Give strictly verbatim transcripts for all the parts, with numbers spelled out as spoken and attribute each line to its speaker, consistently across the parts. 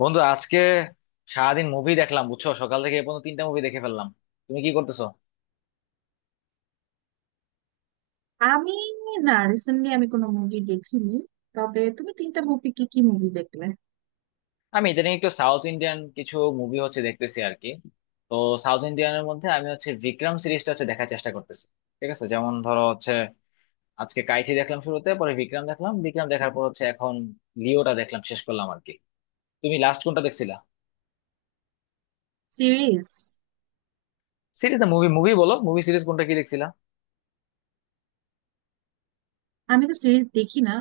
Speaker 1: বন্ধু আজকে সারাদিন মুভি দেখলাম, বুঝছো? সকাল থেকে এ পর্যন্ত তিনটা মুভি দেখে ফেললাম। তুমি কি করতেছো?
Speaker 2: আমি, না রিসেন্টলি আমি কোনো মুভি দেখিনি। তবে তুমি তিনটা মুভি, কি কি মুভি দেখলে?
Speaker 1: আমি ইদানিং একটু সাউথ ইন্ডিয়ান কিছু মুভি হচ্ছে দেখতেছি আর কি। তো সাউথ ইন্ডিয়ানের মধ্যে আমি হচ্ছে বিক্রম সিরিজটা হচ্ছে দেখার চেষ্টা করতেছি। ঠিক আছে, যেমন ধরো হচ্ছে আজকে কাইথি দেখলাম শুরুতে, পরে বিক্রম দেখলাম, বিক্রম দেখার পর হচ্ছে এখন লিওটা দেখলাম, শেষ করলাম আর কি। তুমি লাস্ট কোনটা দেখছিলা?
Speaker 2: সিরিজ?
Speaker 1: সিরিজ না মুভি, মুভি বলো, মুভি সিরিজ কোনটা কি দেখছিলা?
Speaker 2: আমি তো সিরিজ দেখি না।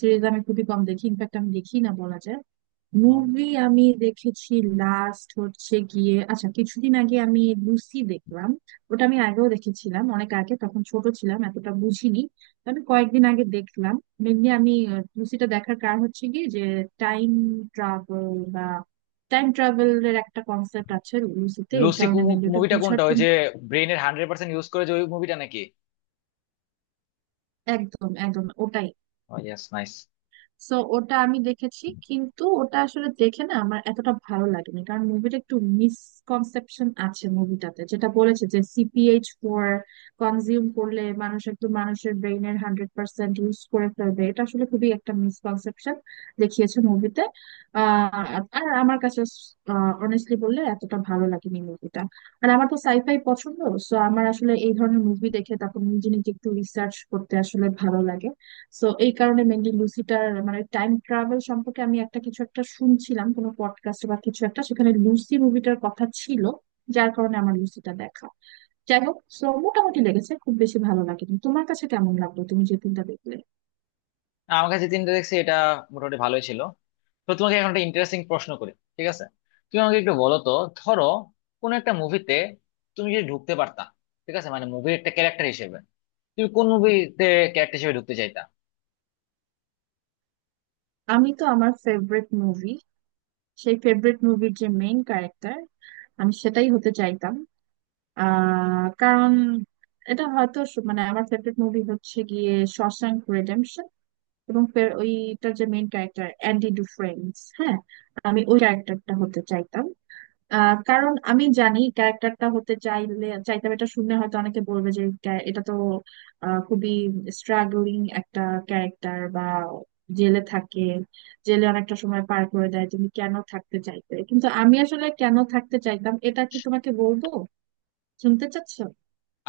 Speaker 2: সিরিজ আমি খুবই কম দেখি, ইনফ্যাক্ট আমি দেখি না বলা যায়।
Speaker 1: হুম।
Speaker 2: মুভি আমি দেখেছি। লাস্ট হচ্ছে গিয়ে, আচ্ছা কিছুদিন আগে আমি লুসি দেখলাম। ওটা আমি আগেও দেখেছিলাম, অনেক আগে, তখন ছোট ছিলাম, এতটা বুঝিনি। তো আমি কয়েকদিন আগে দেখলাম। মেনলি আমি আহ, লুসিটা দেখার কারণ হচ্ছে গিয়ে যে টাইম ট্রাভেল বা টাইম ট্রাভেলের একটা কনসেপ্ট আছে লুসিতে, এই
Speaker 1: লুসি
Speaker 2: কারণে মেনলি ওটা
Speaker 1: মুভিটা
Speaker 2: বুঝার
Speaker 1: কোনটা, ওই
Speaker 2: জন্য।
Speaker 1: যে ব্রেনের হান্ড্রেড পার্সেন্ট ইউজ করে, যে ওই মুভিটা নাকি?
Speaker 2: একদম একদম ওটাই।
Speaker 1: ও ইয়েস, নাইস।
Speaker 2: সো ওটা আমি দেখেছি, কিন্তু ওটা আসলে দেখে না আমার এতটা ভালো লাগেনি, কারণ মুভিটা একটু মিসকনসেপশন আছে মুভিটাতে। যেটা বলেছে যে C P H four consume করলে মানুষ একটু, মানুষের ব্রেইনের হান্ড্রেড পার্সেন্ট ইউজ করে ফেলবে, এটা আসলে খুবই একটা মিসকনসেপশন দেখিয়েছে মুভিতে। আহ আর আমার কাছে অনেস্টলি বললে এতটা ভালো লাগেনি মুভিটা। আর আমার তো সাইফাই পছন্দ, সো আমার আসলে এই ধরনের মুভি দেখে তারপর নিজে নিজে একটু রিসার্চ করতে আসলে ভালো লাগে। সো এই কারণে মেনলি লুসিটার মানে টাইম ট্রাভেল সম্পর্কে আমি একটা, কিছু একটা শুনছিলাম কোনো পডকাস্ট বা কিছু একটা, সেখানে লুসি মুভিটার কথা ছিল, যার কারণে আমার লুসিটা দেখা। যাই হোক, সো মোটামুটি লেগেছে, খুব বেশি ভালো লাগেনি। তোমার কাছে কেমন লাগলো তুমি যে ফিল্মটা দেখলে?
Speaker 1: আমার কাছে তিনটা দেখছি, এটা মোটামুটি ভালোই ছিল। তো তোমাকে এখন একটা ইন্টারেস্টিং প্রশ্ন করি, ঠিক আছে? তুমি আমাকে একটু বলো তো, ধরো কোন একটা মুভিতে তুমি যদি ঢুকতে পারতা, ঠিক আছে, মানে মুভির একটা ক্যারেক্টার হিসেবে, তুমি কোন মুভিতে ক্যারেক্টার হিসেবে ঢুকতে চাইতা?
Speaker 2: আমি তো আমার ফেভারিট মুভি, সেই ফেভারিট মুভির যে মেইন ক্যারেক্টার আমি সেটাই হতে চাইতাম। আহ কারণ এটা হয়তো স- মানে আমার ফেভারিট মুভি হচ্ছে গিয়ে শশাঙ্ক রিডেম্পশন, এবং ফের ওইটার যে মেইন ক্যারেক্টার অ্যান্ডি ডুফ্রেন্স, হ্যাঁ আমি ওই ক্যারেক্টারটা হতে চাইতাম। আহ, কারণ আমি জানি ক্যারেক্টারটা হতে চাইলে চাইতাম এটা শুনে হয়তো অনেকে বলবে যে ক্যা- এটা তো আহ, খুবই স্ট্রাগলিং একটা ক্যারেক্টার, বা জেলে থাকে, জেলে অনেকটা সময় পার করে দেয়, তুমি কেন থাকতে চাইতে? কিন্তু আমি আসলে কেন থাকতে চাইতাম এটা কি তোমাকে বলবো, শুনতে চাচ্ছো?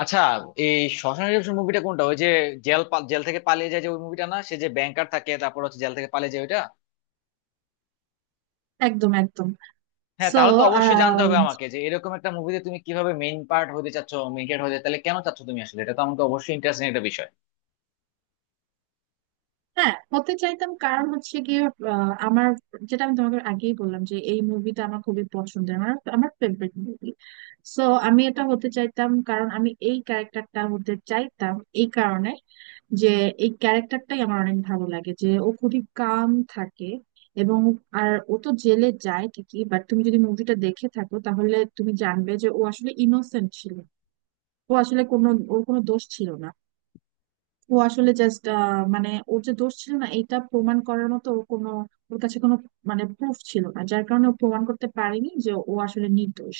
Speaker 1: আচ্ছা, এই শশাঙ্ক রিডেম্পশন মুভিটা কোনটা, ওই যে জেল পা- জেল থেকে পালিয়ে যায় যে ওই মুভিটা না, সে যে ব্যাংকার থাকে তারপর হচ্ছে জেল থেকে পালিয়ে যায় ওইটা?
Speaker 2: একদম একদম।
Speaker 1: হ্যাঁ,
Speaker 2: সো
Speaker 1: তাহলে তো অবশ্যই জানতে হবে আমাকে যে এরকম একটা মুভিতে তুমি কিভাবে মেইন পার্ট হতে চাচ্ছ, মেইন ক্যারেক্টার হতে তাহলে কেন চাচ্ছ তুমি আসলে, এটা তো আমাকে অবশ্যই ইন্টারেস্টিং একটা বিষয়।
Speaker 2: হ্যাঁ, হতে চাইতাম কারণ হচ্ছে গিয়ে আহ, আমার, যেটা আমি তোমাকে আগেই বললাম যে এই মুভিটা আমার খুবই পছন্দের, আমার, আমার ফেভারিট মুভি। সো আমি এটা হতে চাইতাম কারণ আমি এই ক্যারেক্টারটা হতে চাইতাম। এই কারণে যে এই ক্যারেক্টারটাই আমার অনেক ভালো লাগে। যে ও খুবই কাম থাকে। এবং আর ও তো জেলে যায় ঠিকই, বাট তুমি যদি মুভিটা দেখে থাকো তাহলে তুমি জানবে যে ও আসলে ইনোসেন্ট ছিল। ও আসলে কোনো, ওর কোনো দোষ ছিল না। ও আসলে জাস্ট মানে ওর যে দোষ ছিল না এটা প্রমাণ করার মতো ওর কোনো, ওর কাছে কোনো মানে প্রুফ ছিল না, যার কারণে ও প্রমাণ করতে পারেনি যে ও আসলে নির্দোষ।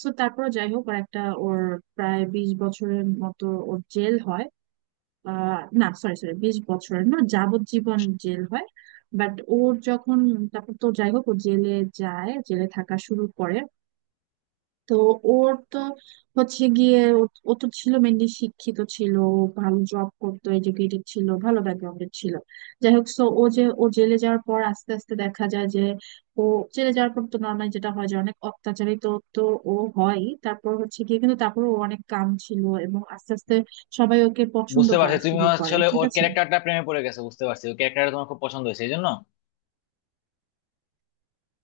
Speaker 2: তো তারপর যাই হোক, ওর একটা, ওর প্রায় বিশ বছরের মতো ওর জেল হয়, আহ, না সরি সরি, বিশ বছরের না, যাবজ্জীবন জেল হয়। বাট ওর যখন, তারপর তো যাই হোক ও জেলে যায়, জেলে থাকা শুরু করে। তো ওর তো হচ্ছে গিয়ে ও, ও তো ছিল মেনলি শিক্ষিত ছিল, ও ভালো জব করতো, এডুকেটেড ছিল, ভালো ব্যাকগ্রাউন্ডের ছিল। যাই হোক, সো ও যে ও জেলে যাওয়ার পর আস্তে আস্তে দেখা যায় যে ও জেলে যাওয়ার পর তো নর্মালি যেটা হয় যে অনেক অত্যাচারিত তো ও হয়, তারপর হচ্ছে গিয়ে, কিন্তু তারপর ও অনেক কাম ছিল এবং আস্তে আস্তে সবাই ওকে পছন্দ
Speaker 1: বুঝতে পারছি,
Speaker 2: করা
Speaker 1: তুমি
Speaker 2: শুরু করে,
Speaker 1: আসলে
Speaker 2: ঠিক
Speaker 1: ওর
Speaker 2: আছে।
Speaker 1: ক্যারেক্টারটা প্রেমে পড়ে গেছো, বুঝতে পারছি ওই ক্যারেক্টারটা তোমার খুব পছন্দ হয়েছে এই জন্য।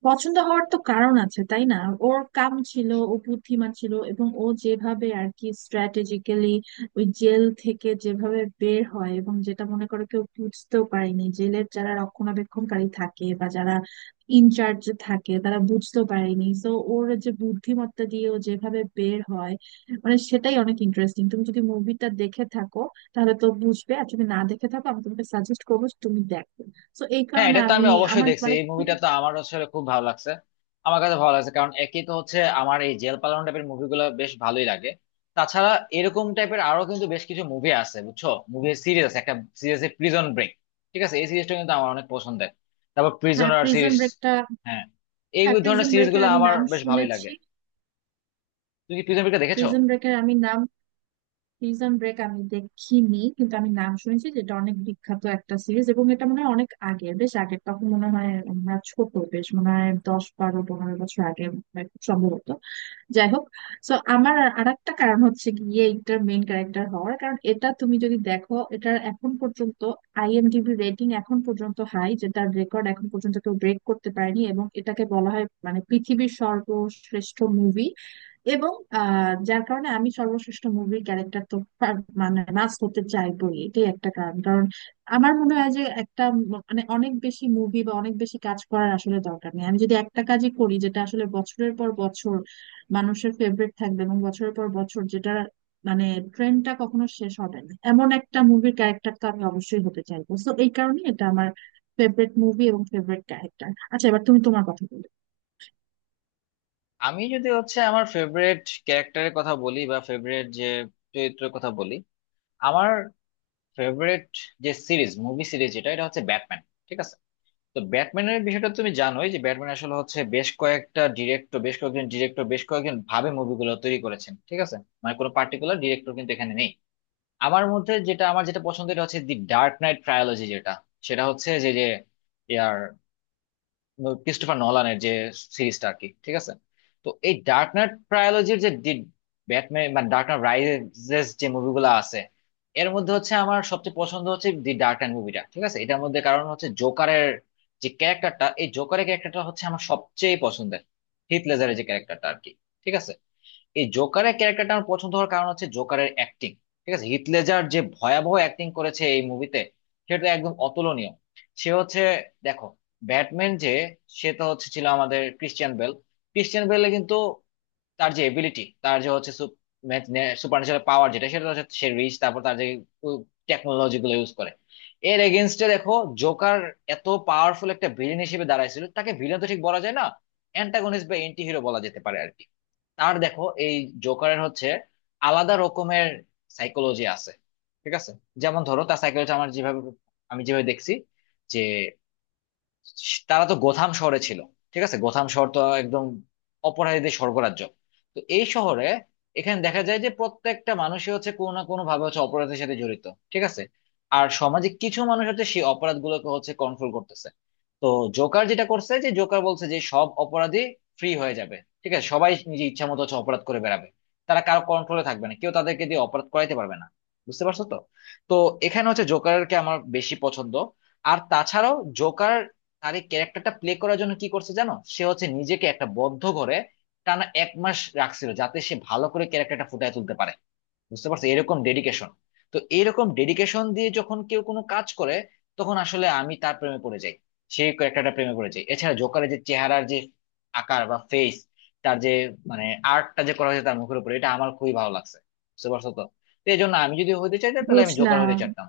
Speaker 2: পছন্দ হওয়ার তো কারণ আছে তাই না? ওর কাম ছিল, ও বুদ্ধিমান ছিল, এবং ও যেভাবে আর কি স্ট্র্যাটেজিক্যালি ওই জেল থেকে যেভাবে বের হয়, এবং যেটা মনে করে কেউ বুঝতেও পারেনি, জেলের যারা রক্ষণাবেক্ষণকারী থাকে বা যারা ইনচার্জ থাকে তারা বুঝতেও পারেনি, তো ওর যে বুদ্ধিমত্তা দিয়ে ও যেভাবে বের হয়, মানে সেটাই অনেক ইন্টারেস্টিং। তুমি যদি মুভিটা দেখে থাকো তাহলে তো বুঝবে, আর যদি না দেখে থাকো আমি তোমাকে সাজেস্ট করবো যে তুমি দেখো। তো এই
Speaker 1: হ্যাঁ,
Speaker 2: কারণে
Speaker 1: এটা তো
Speaker 2: আমি।
Speaker 1: আমি অবশ্যই
Speaker 2: আমার
Speaker 1: দেখছি,
Speaker 2: মানে
Speaker 1: এই মুভিটা
Speaker 2: তুমি।
Speaker 1: তো আমার আসলে খুব ভালো লাগছে। আমার কাছে ভালো লাগছে কারণ একই তো হচ্ছে, আমার এই জেল পালানো টাইপের মুভিগুলো বেশ ভালোই লাগে। তাছাড়া এরকম টাইপের আরো কিন্তু বেশ কিছু মুভি আছে বুঝছো, মুভি সিরিজ আছে একটা সিরিজ, প্রিজন ব্রেক, ঠিক আছে, এই সিরিজটা কিন্তু আমার অনেক পছন্দের। তারপর
Speaker 2: হ্যাঁ
Speaker 1: প্রিজনার
Speaker 2: প্রিজন
Speaker 1: সিরিজ,
Speaker 2: ব্রেকটা।
Speaker 1: হ্যাঁ, এই
Speaker 2: হ্যাঁ
Speaker 1: ধরনের
Speaker 2: প্রিজন
Speaker 1: সিরিজ
Speaker 2: ব্রেকের
Speaker 1: গুলো
Speaker 2: আমি
Speaker 1: আমার
Speaker 2: নাম
Speaker 1: বেশ ভালোই লাগে।
Speaker 2: শুনেছি।
Speaker 1: তুমি কি প্রিজন ব্রেকটা দেখেছো?
Speaker 2: প্রিজন ব্রেকের আমি নাম প্রিজন ব্রেক আমি দেখিনি, কিন্তু আমি নাম শুনেছি, যেটা অনেক বিখ্যাত একটা সিরিজ, এবং এটা মনে হয় অনেক আগের, বেশ আগের, তখন মনে হয় আমরা ছোট, বেশ মনে হয় দশ বারো পনেরো বছর আগে হয় খুব সম্ভবত। যাই হোক, সো আমার আর একটা কারণ হচ্ছে গিয়ে এটার মেইন ক্যারেক্টার হওয়ার কারণ, এটা তুমি যদি দেখো এটার এখন পর্যন্ত I am D B rating এখন পর্যন্ত হাই, যেটার রেকর্ড এখন পর্যন্ত কেউ ব্রেক করতে পারেনি, এবং এটাকে বলা হয় মানে পৃথিবীর সর্বশ্রেষ্ঠ মুভি। এবং আহ, যার কারণে আমি সর্বশ্রেষ্ঠ মুভির ক্যারেক্টার তো পার- মানে নাচ করতে চাইবই, এটাই একটা কারণ। কারণ আমার মনে হয় যে একটা ম- মানে অনেক বেশি মুভি বা অনেক বেশি কাজ করার আসলে দরকার নেই। আমি যদি একটা কাজই করি যেটা আসলে বছরের পর বছর মানুষের ফেভারিট থাকবে, এবং বছরের পর বছর যেটা মানে ট্রেন্ডটা কখনো শেষ হবে না, এমন একটা মুভির ক্যারেক্টার তো আমি অবশ্যই হতে চাইবো। তো এই কারণে এটা আমার ফেভারিট মুভি এবং ফেভারিট ক্যারেক্টার। আচ্ছা এবার তুমি তোমার কথা বলো।
Speaker 1: আমি যদি হচ্ছে আমার ফেভারিট ক্যারেক্টারের কথা বলি বা ফেভারিট যে চরিত্রের কথা বলি, আমার ফেভারিট যে সিরিজ, মুভি সিরিজ যেটা, এটা হচ্ছে ব্যাটম্যান, ঠিক আছে। তো ব্যাটম্যানের বিষয়টা তুমি জানোই যে ব্যাটম্যান আসলে হচ্ছে বেশ কয়েকটা ডিরেক্টর, বেশ কয়েকজন ডিরেক্টর বেশ কয়েকজন ভাবে মুভিগুলো তৈরি করেছেন, ঠিক আছে। মানে কোনো পার্টিকুলার ডিরেক্টর কিন্তু এখানে নেই। আমার মধ্যে যেটা, আমার যেটা পছন্দ, এটা হচ্ছে দি ডার্ক নাইট ট্রায়োলজি, যেটা সেটা হচ্ছে যে যে ক্রিস্টোফার নলানের যে সিরিজটা আর কি, ঠিক আছে। তো এই ডার্ক নাইট ট্রায়োলজির যে ব্যাটম্যান মানে ডার্ক নাইট রাইজেস যে মুভিগুলো আছে, এর মধ্যে হচ্ছে আমার সবচেয়ে পছন্দ হচ্ছে দি ডার্ক নাইট মুভিটা, ঠিক আছে। এটার মধ্যে কারণ হচ্ছে জোকারের যে ক্যারেক্টারটা, এই জোকারের ক্যারেক্টারটা হচ্ছে আমার সবচেয়ে পছন্দের, হিথ লেজারের যে ক্যারেক্টারটা আর কি, ঠিক আছে। এই জোকারের ক্যারেক্টারটা আমার পছন্দ হওয়ার কারণ হচ্ছে জোকারের অ্যাক্টিং, ঠিক আছে, হিথ লেজার যে ভয়াবহ অ্যাক্টিং করেছে এই মুভিতে, সেটা একদম অতুলনীয়। সে হচ্ছে, দেখো, ব্যাটম্যান যে, সে তো হচ্ছে ছিল আমাদের ক্রিশ্চিয়ান বেল, ক্রিশ্চিয়ান বেলে কিন্তু তার যে এবিলিটি, তার যে হচ্ছে সুপার ন্যাচারাল পাওয়ার যেটা, সেটা হচ্ছে সে রিচ, তারপর তার যে টেকনোলজি গুলো ইউজ করে, এর এগেনস্টে দেখো জোকার এত পাওয়ারফুল একটা ভিলেন হিসেবে দাঁড়াইছিল, তাকে ভিলেন তো ঠিক বলা যায় না, অ্যান্টাগনিস্ট বা এন্টি হিরো বলা যেতে পারে আর কি। তার দেখো, এই জোকারের হচ্ছে আলাদা রকমের সাইকোলজি আছে, ঠিক আছে। যেমন ধরো তার সাইকোলজি আমার যেভাবে, আমি যেভাবে দেখছি যে, তারা তো গোথাম শহরে ছিল, ঠিক আছে, গোথাম শহর তো একদম অপরাধীদের স্বর্গরাজ্য। তো এই শহরে, এখানে দেখা যায় যে প্রত্যেকটা মানুষই হচ্ছে কোনো না কোনো ভাবে হচ্ছে অপরাধের সাথে জড়িত, ঠিক আছে। আর সমাজে কিছু মানুষ হচ্ছে সেই অপরাধগুলোকে হচ্ছে কন্ট্রোল করতেছে। তো জোকার যেটা করছে, যে জোকার বলছে যে সব অপরাধী ফ্রি হয়ে যাবে, ঠিক আছে, সবাই নিজের ইচ্ছা মতো হচ্ছে অপরাধ করে বেড়াবে, তারা কারো কন্ট্রোলে থাকবে না, কেউ তাদেরকে দিয়ে অপরাধ করাইতে পারবে না, বুঝতে পারছো তো? তো এখানে হচ্ছে জোকারকে আমার বেশি পছন্দ। আর তাছাড়াও জোকার, আর এই ক্যারেক্টারটা প্লে করার জন্য কি করছে জানো, সে হচ্ছে নিজেকে একটা বদ্ধ ঘরে টানা এক মাস রাখছিল যাতে সে ভালো করে ক্যারেক্টারটা ফুটিয়ে তুলতে পারে, বুঝতে পারছো এরকম ডেডিকেশন? তো এরকম ডেডিকেশন দিয়ে যখন কেউ কোনো কাজ করে, তখন আসলে আমি তার প্রেমে পড়ে যাই, সেই ক্যারেক্টারটা প্রেমে পড়ে যাই। এছাড়া জোকারের যে চেহারার যে আকার বা ফেস, তার যে, মানে আর্টটা যে করা হয়েছে তার মুখের উপরে, এটা আমার খুবই ভালো লাগছে, বুঝতে পারছো তো? তো এই জন্য আমি যদি হতে চাইতাম তাহলে আমি জোকার হতে
Speaker 2: বুঝলাম।
Speaker 1: চাইতাম।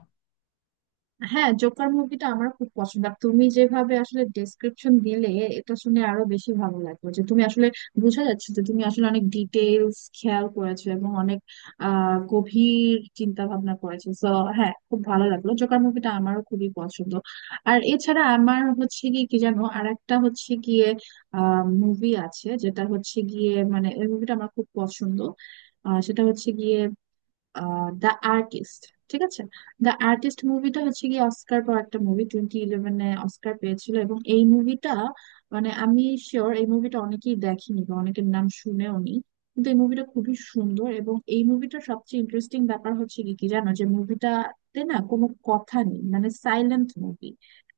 Speaker 2: হ্যাঁ, জোকার মুভিটা আমার খুব পছন্দ, আর তুমি যেভাবে আসলে ডেসক্রিপশন দিলে এটা শুনে আরো বেশি ভালো লাগলো, যে তুমি আসলে, বোঝা যাচ্ছে যে তুমি আসলে অনেক ডিটেলস খেয়াল করেছো এবং অনেক আহ গভীর চিন্তা ভাবনা করেছো। তো হ্যাঁ, খুব ভালো লাগলো। জোকার মুভিটা আমারও খুবই পছন্দ। আর এছাড়া আমার হচ্ছে গিয়ে কি জানো, আর একটা হচ্ছে গিয়ে আহ মুভি আছে, যেটা হচ্ছে গিয়ে মানে এই মুভিটা আমার খুব পছন্দ। আহ সেটা হচ্ছে গিয়ে দ্য আর্টিস্ট, ঠিক আছে? দ্য আর্টিস্ট মুভিটা হচ্ছে কি অস্কার পাওয়া একটা মুভি, টোয়েন্টি ইলেভেনে অস্কার পেয়েছিল, এবং এই মুভিটা মানে আমি শিওর এই মুভিটা অনেকেই দেখেনি বা অনেকের নাম শুনেও নি। কিন্তু এই মুভিটা খুবই সুন্দর, এবং এই মুভিটার সবচেয়ে ইন্টারেস্টিং ব্যাপার হচ্ছে কি কি জানো, যে মুভিটাতে না কোনো কথা নেই, মানে সাইলেন্ট মুভি।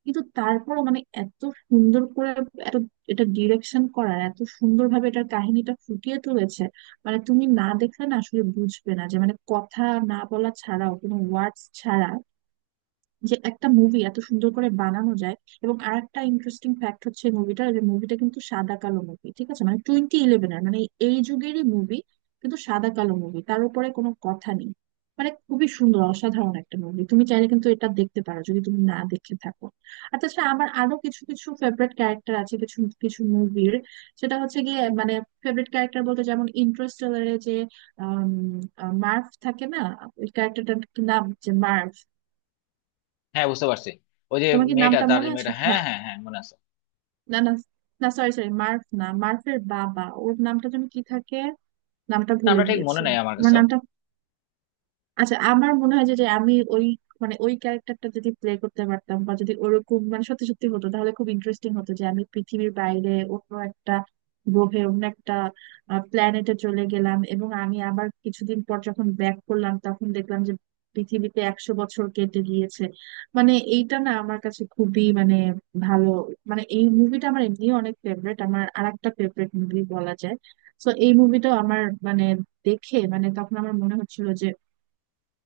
Speaker 2: কিন্তু তারপরও মানে এত সুন্দর করে, এত, এটা ডিরেকশন করার এত সুন্দরভাবে এটার কাহিনীটা ফুটিয়ে তুলেছে, মানে তুমি না দেখলে না আসলে বুঝবে না যে মানে কথা না বলা ছাড়াও, কোনো ওয়ার্ডস ছাড়া যে একটা মুভি এত সুন্দর করে বানানো যায়। এবং আরেকটা ইন্টারেস্টিং ফ্যাক্ট হচ্ছে মুভিটা, যে মুভিটা কিন্তু সাদা কালো মুভি, ঠিক আছে? মানে টোয়েন্টি ইলেভেন এর মানে এই যুগেরই মুভি, কিন্তু সাদা কালো মুভি, তার উপরে কোনো কথা নেই। মানে খুবই সুন্দর অসাধারণ একটা মুভি, তুমি চাইলে কিন্তু এটা দেখতে পারো যদি তুমি না দেখে থাকো। আর তাছাড়া আমার আরো কিছু কিছু ফেভারিট ক্যারেক্টার আছে, কিছু কিছু মুভির। সেটা হচ্ছে গিয়ে মানে ফেভারিট ক্যারেক্টার বলতে যেমন ইন্টারস্টেলারে যে আম, আহ, মার্ভ থাকে না, ওই ক্যারেক্টারটার নাম যে মার্ভ,
Speaker 1: হ্যাঁ, বুঝতে পারছি, ওই যে
Speaker 2: তোমার কি
Speaker 1: মেয়েটা,
Speaker 2: নামটা
Speaker 1: তার
Speaker 2: মনে
Speaker 1: যে
Speaker 2: আছে?
Speaker 1: মেয়েটা, হ্যাঁ
Speaker 2: হ্যাঁ
Speaker 1: হ্যাঁ হ্যাঁ, মনে আছে।
Speaker 2: না না, না সরি সরি, মার্ফ না, মার্ফের বাবা, ওর নামটা যেন কি থাকে, নামটা ভুলে
Speaker 1: নামটা ঠিক মনে
Speaker 2: গিয়েছি।
Speaker 1: নেই আমার
Speaker 2: তোমার
Speaker 1: কাছেও।
Speaker 2: নামটা? আচ্ছা আমার মনে হয় যে, যে আমি ওই মানে ওই ক্যারেক্টারটা যদি প্লে করতে পারতাম, বা যদি ওরকম মানে সত্যি সত্যি হতো তাহলে খুব ইন্টারেস্টিং হতো, যে আমি পৃথিবীর বাইরে অন্য একটা গ্রহে, অন্য একটা প্ল্যানেটে চলে গেলাম এবং আমি আবার কিছুদিন পর যখন ব্যাক করলাম তখন দেখলাম যে পৃথিবীতে একশো বছর কেটে গিয়েছে। মানে এইটা না আমার কাছে খুবই মানে ভালো, মানে এই মুভিটা আমার এমনিও অনেক ফেভারিট, আমার আরেকটা ফেভারিট মুভি বলা যায়। তো এই মুভিটাও আমার মানে দেখে মানে তখন আমার মনে হচ্ছিল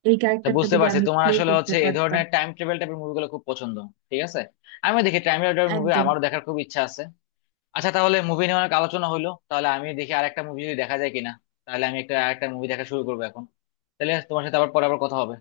Speaker 2: এই
Speaker 1: তো
Speaker 2: ক্যারেক্টারটা
Speaker 1: বুঝতে
Speaker 2: যদি
Speaker 1: পারছি,
Speaker 2: আমি
Speaker 1: তোমার
Speaker 2: প্লে
Speaker 1: আসলে
Speaker 2: করতে
Speaker 1: হচ্ছে এ
Speaker 2: পারতাম।
Speaker 1: ধরনের টাইম ট্রাভেল টাইপের মুভিগুলো খুব পছন্দ, ঠিক আছে। আমি দেখি, টাইম ট্রাভেল মুভি
Speaker 2: একদম।
Speaker 1: আমারও দেখার খুব ইচ্ছা আছে। আচ্ছা, তাহলে মুভি নিয়ে অনেক আলোচনা হলো, তাহলে আমি দেখি আরেকটা মুভি যদি দেখা যায় কিনা। তাহলে আমি একটা আরেকটা মুভি দেখা শুরু করবো এখন, তাহলে তোমার সাথে আবার পরে আবার কথা হবে।